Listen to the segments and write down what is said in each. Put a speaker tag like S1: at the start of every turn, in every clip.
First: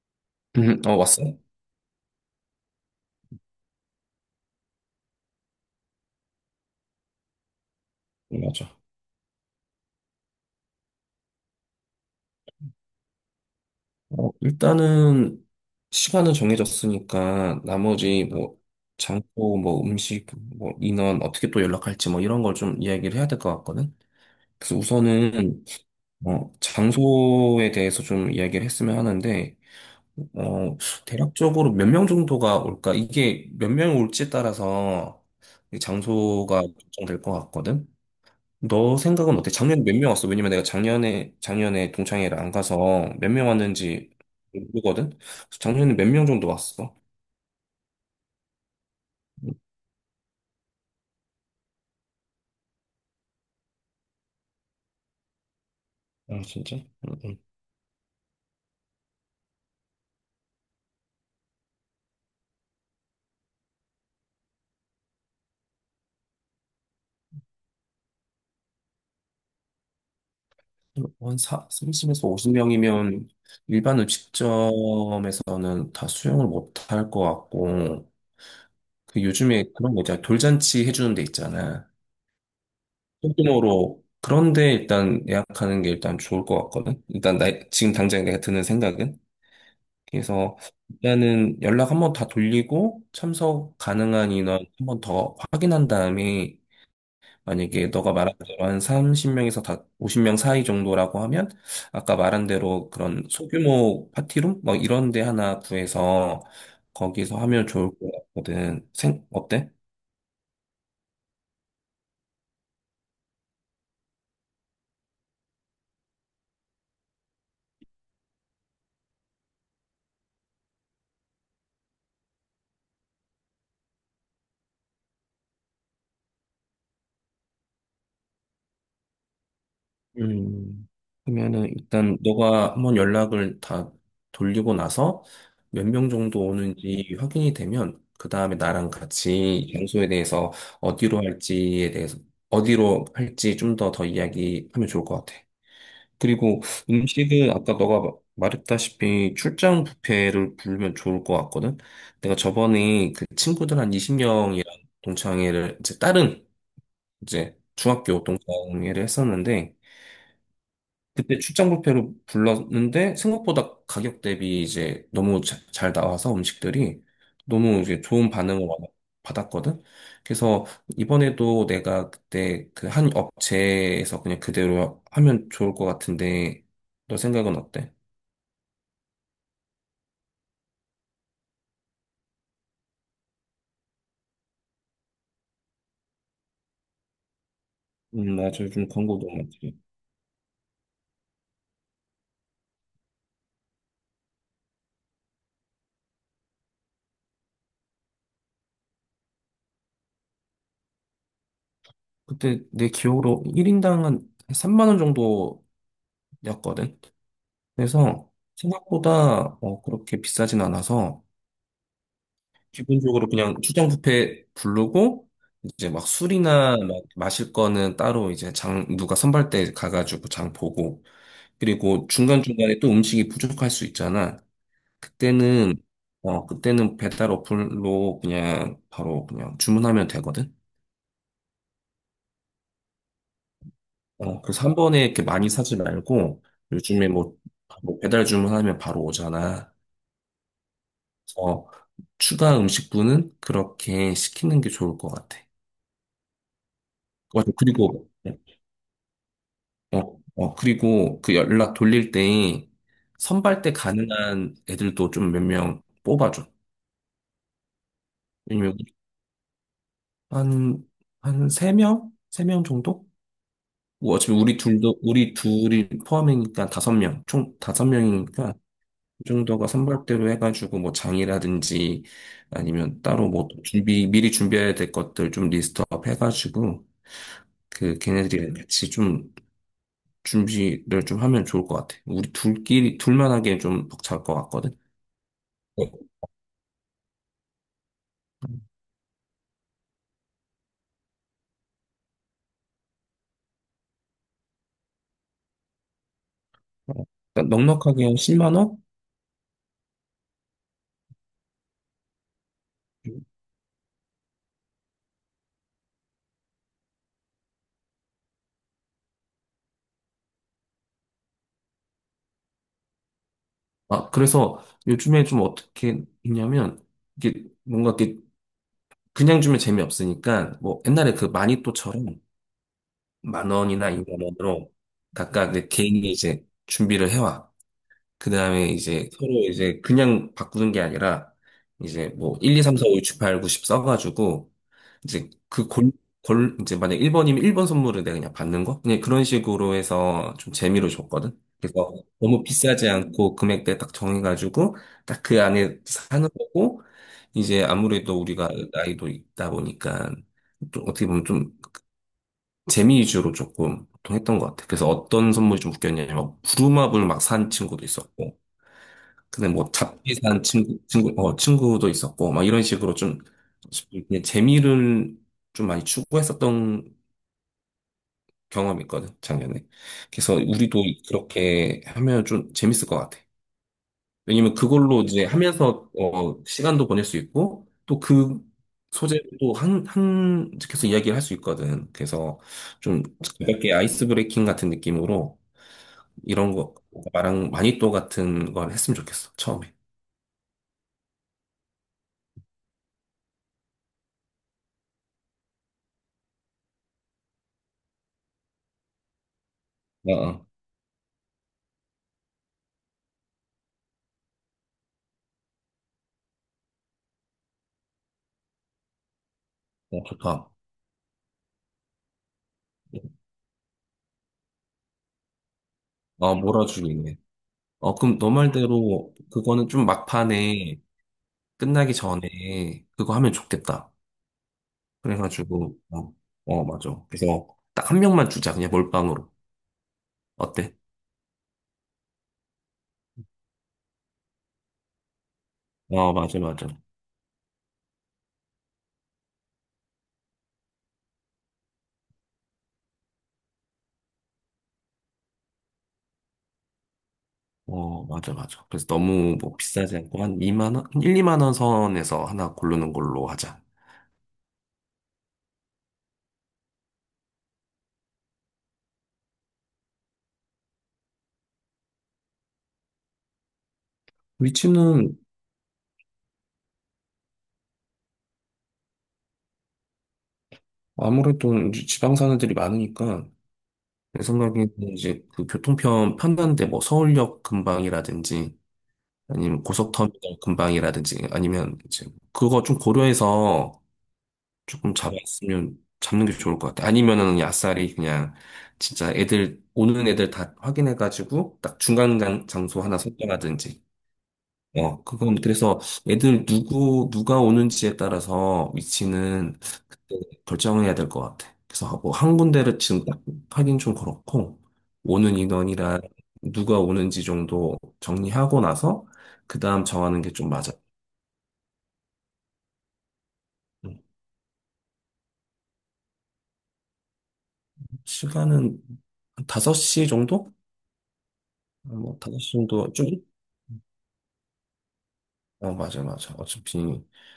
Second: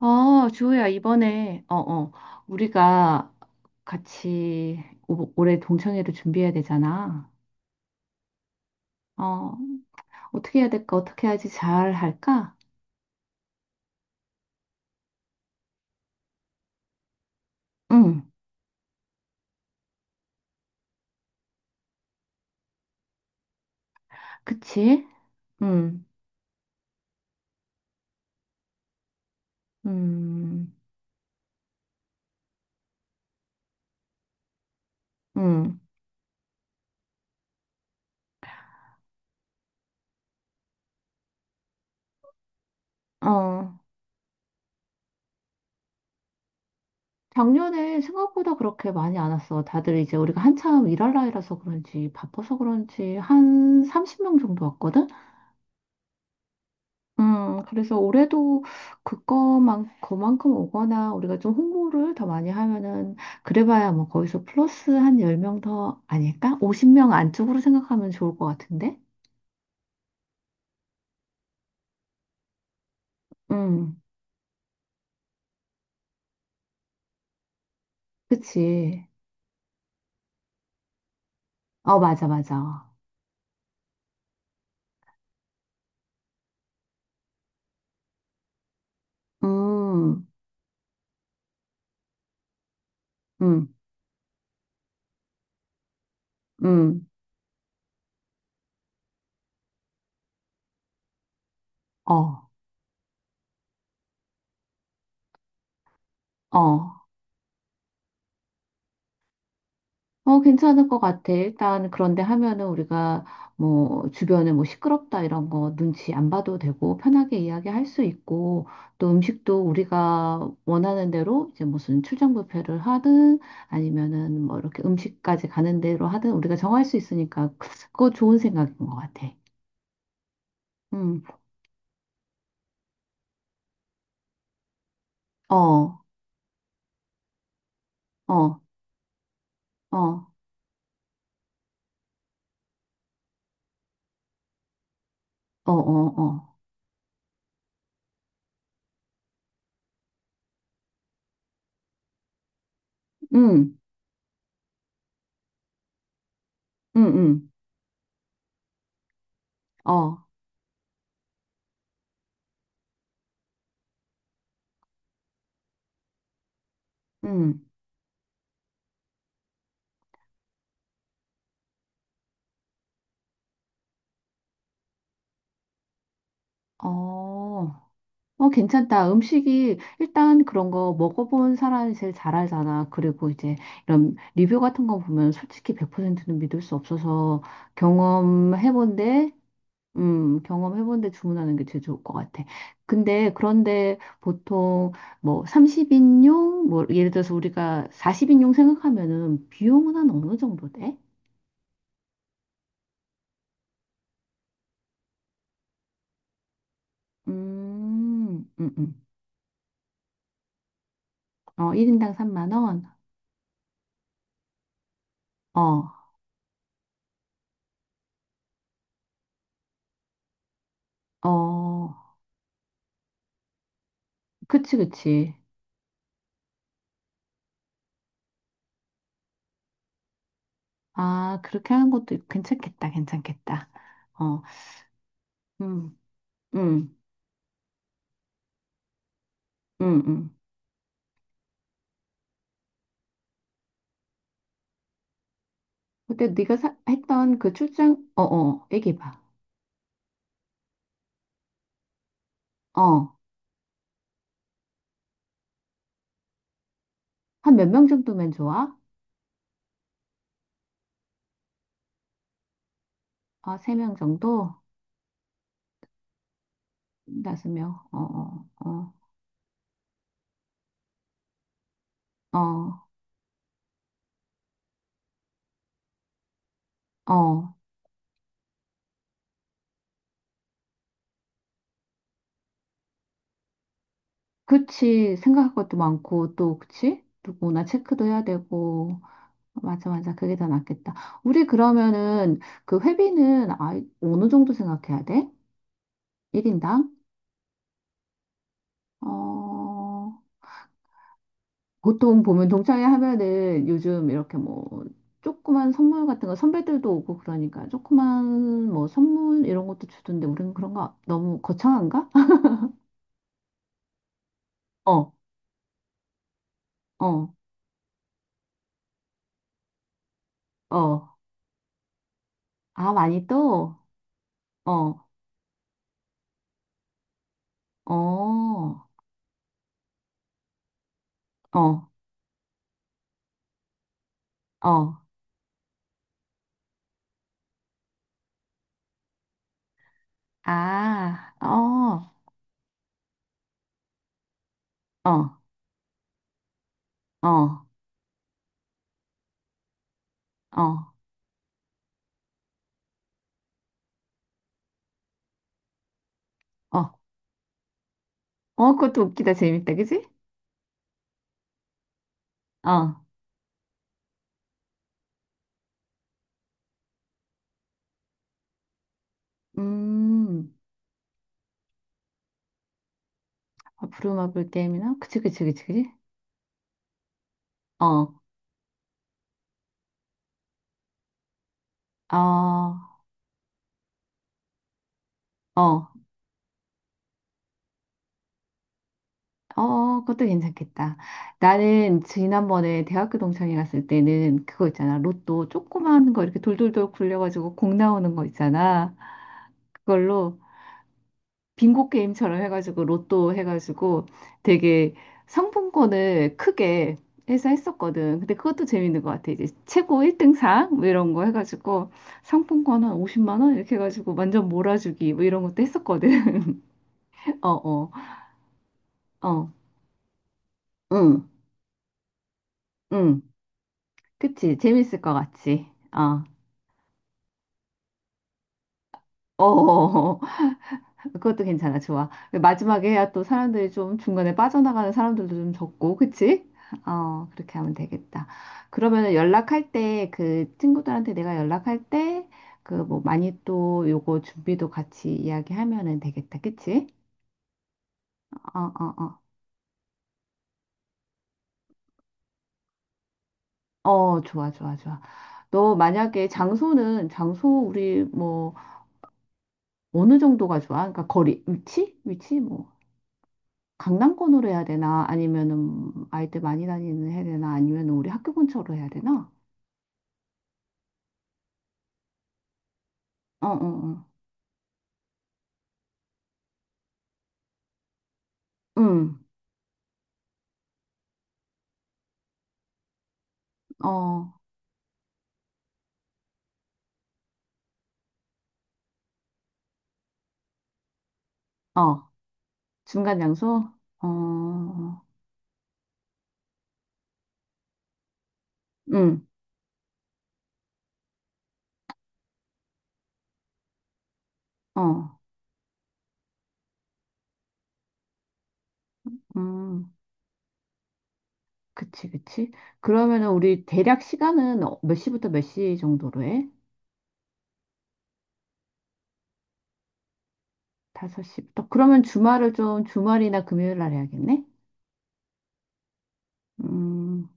S1: 아, 주호야,
S2: 왔어? 요
S1: 이번에, 우리가 같이 올해 동창회를 준비해야 되잖아.
S2: 맞아.
S1: 어, 어떻게 해야 될까? 어떻게 해야지 잘 할까?
S2: 일단은 시간은 정해졌으니까
S1: 응,
S2: 나머지 뭐 장소, 뭐 음식, 뭐 인원 어떻게 또 연락할지 뭐 이런 걸 좀 이야기를 해야 될 것 같거든. 그래서
S1: 그치?
S2: 우선은
S1: 응,
S2: 장소에 대해서 좀 이야기를 했으면 하는데
S1: 음,
S2: 어, 대략적으로 몇 명 정도가 올까? 이게 몇 명 올지에 따라서
S1: 응,
S2: 이 장소가 결정될 것 같거든. 너 생각은 어때? 작년에 몇 명 왔어? 왜냐면 내가 작년에 동창회를 안 가서 몇 명
S1: 어.
S2: 왔는지 모르거든? 그래서 작년에 몇 명 정도 왔어?
S1: 작년에 생각보다 그렇게 많이 안 왔어. 다들 이제 우리가 한참 일할 나이라서 그런지, 바빠서 그런지, 한 30명 정도 왔거든?
S2: 아, 진짜? 응, 응.
S1: 그래서 올해도 그만큼 오거나 우리가 좀 홍보를 더 많이 하면은, 그래봐야 뭐 거기서 플러스 한 10명 더 아닐까? 50명 안쪽으로 생각하면 좋을 것 같은데?
S2: 한 30에서 50명이면 일반
S1: 음,
S2: 음식점에서는 다 수용을 못할 것 같고,
S1: 그치.
S2: 그 요즘에 그런 거 있잖아. 돌잔치 해주는 데 있잖아.
S1: 어, 맞아, 맞아.
S2: 소규모로. 그런데 일단 예약하는 게 일단 좋을 것 같거든? 일단 나, 지금 당장 내가 드는 생각은?
S1: 음,
S2: 그래서 일단은 연락 한 번 다 돌리고
S1: 음,
S2: 참석 가능한 인원 한 번 더 확인한 다음에
S1: 음,
S2: 만약에 너가 말한 대로 한 30명에서 다 50명 사이 정도라고 하면 아까 말한
S1: 어,
S2: 대로 그런 소규모 파티룸 뭐 이런 데 하나 구해서
S1: 어.
S2: 거기서 하면 좋을 것 같거든. 생 어때?
S1: 어, 괜찮을 것 같아. 일단, 그런데 하면은 우리가 뭐, 주변에 뭐 시끄럽다 이런 거 눈치 안 봐도 되고, 편하게 이야기할 수 있고, 또 음식도 우리가 원하는 대로 이제 무슨 출장 뷔페를 하든, 아니면은 뭐 이렇게 음식까지 가는 대로 하든 우리가 정할 수 있으니까, 그거 좋은 생각인 것 같아.
S2: 음,
S1: 음,
S2: 그러면은 일단 너가 한번 연락을 다 돌리고 나서
S1: 어,
S2: 몇
S1: 어,
S2: 명 정도 오는지 확인이 되면 그 다음에 나랑 같이
S1: 어,
S2: 장소에
S1: 어,
S2: 대해서 어디로 할지에 대해서 어디로 할지 좀 더 이야기하면 좋을 것 같아.
S1: 어, 어,
S2: 그리고 음식은 아까 너가 말했다시피 출장 뷔페를 부르면 좋을 것 같거든. 내가 저번에 그 친구들
S1: 음,
S2: 한 20명이랑 동창회를 이제 다른
S1: 음, 음,
S2: 이제 중학교 동창회를 했었는데
S1: 어,
S2: 그때 출장 뷔페로 불렀는데 생각보다 가격 대비 이제 너무 잘 나와서 음식들이
S1: 음,
S2: 너무 이제 좋은 반응을 받았거든. 그래서 이번에도 내가 그때 그 한 업체에서 그냥 그대로 하면 좋을 것 같은데 너 생각은
S1: 어.
S2: 어때?
S1: 어, 괜찮다. 음식이 일단 그런 거 먹어본 사람이 제일 잘 알잖아. 그리고 이제 이런 리뷰 같은 거 보면 솔직히 100%는 믿을 수 없어서
S2: 맞아. 요즘 광고도
S1: 경험해본데,
S2: 많지.
S1: 경험해본데 주문하는 게 제일 좋을 것 같아. 근데 그런데 보통 뭐 30인용, 뭐 예를 들어서 우리가 40인용 생각하면은 비용은 한 어느 정도 돼?
S2: 그때 내 기억으로 1인당 한 3만 원 정도였거든. 그래서
S1: 음, 음, 음.
S2: 생각보다 그렇게 비싸진 않아서
S1: 어, 1인당 3만 원?
S2: 기본적으로 그냥 출장 뷔페 부르고
S1: 어,
S2: 이제 막 술이나 막 마실 거는 따로 이제 장 누가 선발 때 가가지고 장 보고
S1: 어,
S2: 그리고 중간중간에 또 음식이 부족할 수 있잖아.
S1: 그치, 그치.
S2: 그때는 그때는 배달 어플로 그냥 바로 그냥 주문하면 되거든.
S1: 아, 그렇게 하는 것도 괜찮겠다, 괜찮겠다. 어,
S2: 그래서 한 번에 이렇게 많이 사지
S1: 음,
S2: 말고
S1: 음,
S2: 요즘에 뭐, 뭐 배달 주문하면 바로 오잖아.
S1: 음, 음.
S2: 어 추가 음식분은 그렇게 시키는 게 좋을 것 같아.
S1: 근데 네가 했던
S2: 맞아.
S1: 그 출장,
S2: 그리고
S1: 얘기해봐.
S2: 그리고 그 연락 돌릴 때
S1: 어,
S2: 선발 때 가능한 애들도 좀 몇 명 뽑아줘.
S1: 한 몇 명 정도면 좋아?
S2: 왜냐면 한, 한 세명세 명세 명 정도?
S1: 아, 3명
S2: 뭐 어차피
S1: 정도?
S2: 우리 둘이 포함이니까 다섯 명
S1: 다섯
S2: 총
S1: 명?
S2: 다섯
S1: 어,
S2: 명이니까그
S1: 어,
S2: 정도가 선발대로 해가지고 뭐 장이라든지
S1: 어, 어,
S2: 아니면 따로 뭐 미리 준비해야 될 것들 좀 리스트업 해가지고
S1: 어.
S2: 그 걔네들이랑 같이 좀 준비를 좀 하면 좋을 것 같아. 둘만 하기엔 좀 벅찰 것 같거든.
S1: 그치. 생각할 것도
S2: 네.
S1: 많고, 또, 그치? 누구나 체크도 해야 되고. 맞아, 맞아. 그게 더 낫겠다. 우리 그러면은 그 회비는 아, 어느 정도 생각해야 돼? 1인당?
S2: 그러니까 넉넉하게 한 10만 원?
S1: 어, 보통 보면 동창회 하면은 요즘 이렇게 뭐 조그만 선물 같은 거 선배들도 오고 그러니까 조그만 뭐 선물 이런 것도 주던데 우리는 그런 거 너무 거창한가?
S2: 아, 그래서
S1: 어,
S2: 요즘에 좀 어떻게 있냐면,
S1: 어,
S2: 이게 뭔가 이렇게 그냥 주면 재미없으니까, 뭐 옛날에
S1: 어.
S2: 그 마니또처럼
S1: 아, 많이
S2: 만
S1: 또?
S2: 원이나 2만 원으로
S1: 어,
S2: 각각 내 개인이 이제 준비를 해와.
S1: 어,
S2: 그 다음에
S1: 어,
S2: 이제 서로 이제 그냥 바꾸는 게 아니라 이제 뭐 1, 2, 3, 4, 5, 6, 7, 8, 9, 10 써가지고
S1: 어.
S2: 이제 이제 만약 1번이면 1번 선물을 내가 그냥 받는 거? 그냥 그런 식으로 해서 좀 재미로
S1: 아,
S2: 줬거든. 그래서
S1: 어,
S2: 너무 비싸지 않고 금액대 딱 정해가지고
S1: 어,
S2: 딱 그 안에 사는 거고 이제
S1: 어,
S2: 아무래도 우리가 나이도 있다 보니까
S1: 어,
S2: 좀 어떻게 보면 좀 재미 위주로 조금 보통 했던 것 같아. 그래서 어떤 선물이 좀 웃겼냐면 막
S1: 어.
S2: 부루마블 막 산 친구도 있었고
S1: 어, 그것도 웃기다.
S2: 근데 뭐
S1: 재밌다. 그지?
S2: 잡지산 친구도 있었고, 막 이런
S1: 어.
S2: 식으로 좀, 그냥 재미를 좀 많이 추구했었던 경험이 있거든, 작년에. 그래서
S1: 음.
S2: 우리도 그렇게 하면 좀 재밌을 것 같아.
S1: 아, 부루마블
S2: 왜냐면
S1: 게임이나?
S2: 그걸로
S1: 그치,
S2: 이제
S1: 그치, 그치, 그치?
S2: 하면서, 시간도 보낼 수 있고, 또
S1: 어,
S2: 그 소재도 계속 이야기를 할 수 있거든. 그래서
S1: 어,
S2: 좀 가볍게 아이스 브레이킹 같은 느낌으로
S1: 어,
S2: 이런 거, 나랑 마니또 같은 걸 했으면 좋겠어, 처음에.
S1: 어, 그것도 괜찮겠다. 나는 지난번에 대학교 동창회 갔을 때는 그거 있잖아. 로또 조그만 거 이렇게 돌돌돌 굴려가지고 공 나오는 거 있잖아.
S2: 어,
S1: 그걸로
S2: 어,
S1: 빙고 게임처럼 해가지고 로또 해가지고 되게 상품권을 크게 해서 했었거든. 근데 그것도 재밌는 것 같아. 이제 최고
S2: 좋다.
S1: 1등상 뭐 이런 거 해가지고 상품권 한 50만 원 이렇게 해가지고 완전 몰아주기 뭐 이런 것도 했었거든.
S2: 아, 몰아주기네.
S1: 어, 어,
S2: 그럼 너 말대로
S1: 어,
S2: 그거는 좀 막판에
S1: 응,
S2: 끝나기 전에 그거
S1: 응.
S2: 하면 좋겠다.
S1: 그치? 재밌을 것 같지?
S2: 그래가지고,
S1: 어.
S2: 맞아. 그래서 딱 한 명만 주자. 그냥 몰빵으로.
S1: 어,
S2: 어때?
S1: 그것도 괜찮아. 좋아. 마지막에 해야 또 사람들이 좀 중간에 빠져나가는 사람들도 좀 적고,
S2: 어, 맞아,
S1: 그치?
S2: 맞아.
S1: 어, 그렇게 하면 되겠다. 그러면 그 친구들한테 내가 연락할 때, 그 뭐 많이 또 요거 준비도 같이 이야기하면은 되겠다. 그치?
S2: 어, 맞아,
S1: 어,
S2: 맞아. 그래서
S1: 어, 어.
S2: 너무 뭐 비싸지 않고 1, 2만 원 선에서 하나 고르는 걸로 하자.
S1: 어, 좋아, 좋아, 좋아. 너 만약에 장소 우리 뭐 어느 정도가 좋아? 그러니까 거리, 위치? 위치? 뭐. 강남권으로 해야 되나?
S2: 위치는
S1: 아니면은 아이들 많이 다니는 해야 되나? 아니면은 우리 학교 근처로 해야 되나?
S2: 아무래도 이제 지방 사는 들이 많으니까
S1: 어, 어, 어.
S2: 내 생각에는 이제 그 교통편 편한데 뭐 서울역 근방이라든지
S1: 음,
S2: 아니면 고속터미널 근방이라든지 아니면 이제 그거 좀 고려해서
S1: 어,
S2: 조금 잡았으면 잡는 게 좋을 것 같아. 아니면은 그냥 아싸리 그냥 진짜 애들 오는 애들 다 확인해가지고 딱
S1: 어.
S2: 중간 간 장소 하나
S1: 중간 장소?
S2: 선정하든지
S1: 어,
S2: 그건 그래서 애들 누가 오는지에 따라서
S1: 음,
S2: 위치는 그때 결정해야 될 것 같아. 그래서 뭐한 군데를 지금 딱 하긴 좀 그렇고,
S1: 어,
S2: 오는 인원이랑 누가 오는지 정도 정리하고 나서, 그 다음
S1: 음.
S2: 정하는 게 좀 맞아.
S1: 그치, 그치. 그러면은 우리
S2: 음,
S1: 대략 시간은 몇 시부터 몇 시 정도로 해?
S2: 시간은 한 5시 정도?
S1: 5시부터. 그러면
S2: 뭐
S1: 주말을
S2: 5시
S1: 좀
S2: 정도 좀?
S1: 주말이나 금요일 날 해야겠네?
S2: 어, 맞아, 맞아. 어차피.
S1: 음,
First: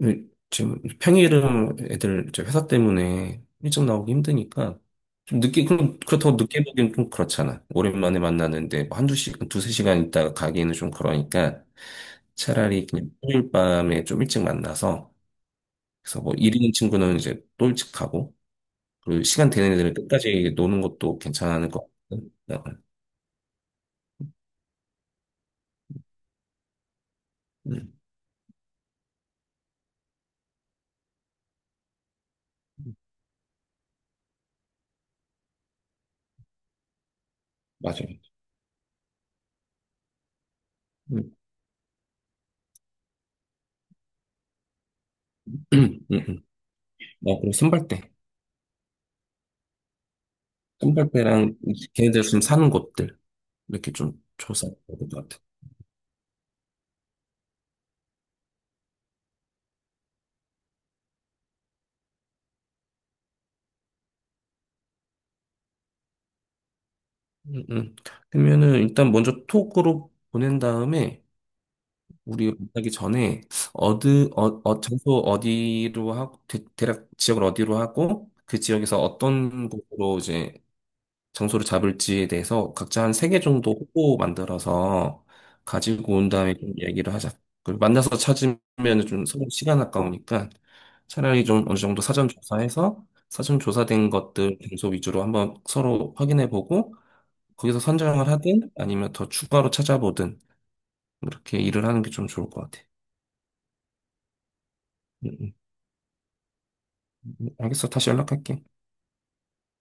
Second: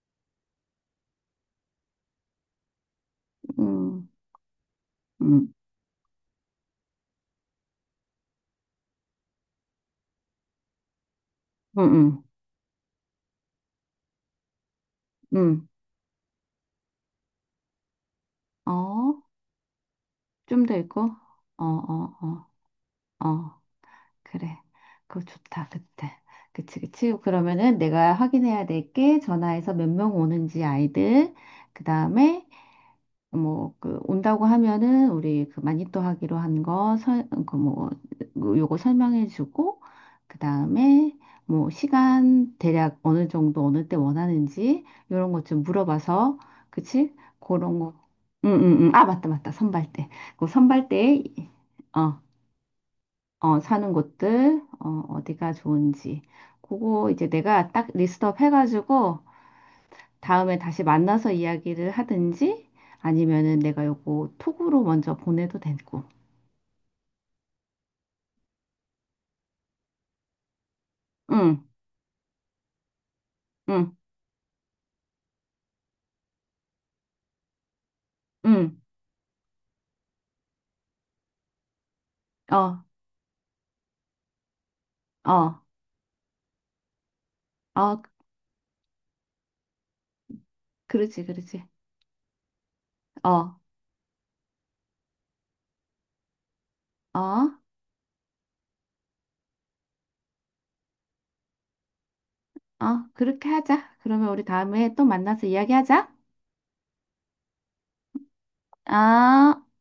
S2: 그, 지금 평일은 애들 저 회사 때문에 일찍
S1: 음,
S2: 나오기 힘드니까 좀
S1: 음,
S2: 늦게 그럼 그렇다고 늦게 보기엔 좀 그렇잖아. 오랜만에 만나는데 뭐 한두 시간, 두세 시간 있다가 가기에는 좀 그러니까
S1: 음, 음,
S2: 차라리 그냥 평일 밤에 좀 일찍 만나서
S1: 음.
S2: 그래서 뭐 일 있는 친구는 이제 또 일찍 가고
S1: 어,
S2: 그리고 시간 되는 애들은 끝까지
S1: 좀 더
S2: 노는
S1: 있고?
S2: 것도
S1: 어,
S2: 괜찮은 것
S1: 어,
S2: 같거든.
S1: 어, 어. 그래. 그거 좋다. 그때. 그치, 그치. 그러면은
S2: 음,
S1: 내가 확인해야 될 게 전화해서 몇 명 오는지 아이들, 그 다음에 뭐, 그, 온다고 하면은 우리 그 마니또 하기로 한 거, 그 뭐,
S2: 맞아요.
S1: 그 요거 설명해 주고, 그 다음에
S2: 음.
S1: 뭐, 시간, 대략 어느 정도, 어느 때 원하는지, 요런 것 좀 물어봐서,
S2: 음.
S1: 그치?
S2: 어, 그리고
S1: 그런 거.
S2: 선발대.
S1: 응, 응, 응. 아, 맞다, 맞다. 선발 때. 그 선발 때,
S2: 깜발배랑
S1: 어,
S2: 걔네들 좀 사는 곳들
S1: 사는
S2: 이렇게 좀
S1: 곳들,
S2: 조사해야 것 같아.
S1: 어디가 좋은지. 그거 이제 내가 딱 리스트업 해가지고 다음에 다시 만나서 이야기를 하든지 아니면은 내가 요거 톡으로 먼저 보내도 되고.
S2: 음, 음. 그러면은 일단 먼저 톡으로 보낸 다음에
S1: 응,
S2: 우리 만나기 전에
S1: 응,
S2: 어디 어, 어 장소 어디로 하고 략 지역을 어디로 하고 그
S1: 응.
S2: 지역에서 어떤 곳으로 이제 장소를 잡을지에 대해서
S1: 어,
S2: 각자 한 세 개 정도 후보 만들어서
S1: 어,
S2: 가지고 온 다음에 좀 얘기를 하자. 그
S1: 어,
S2: 만나서 찾으면 좀 서로 시간 아까우니까
S1: 그렇지,
S2: 차라리
S1: 그렇지.
S2: 좀 어느 정도 사전 조사해서
S1: 어,
S2: 사전 조사된 것들 장소 위주로 한번 서로 확인해 보고
S1: 어,
S2: 거기서 선정을 하든 아니면 더 추가로 찾아보든 이렇게 일을 하는 게 좀 좋을 것 같아.
S1: 어, 그렇게 하자. 그러면 우리 다음에 또 만나서
S2: 음,
S1: 이야기하자.
S2: 알겠어. 다시 연락할게.
S1: 아.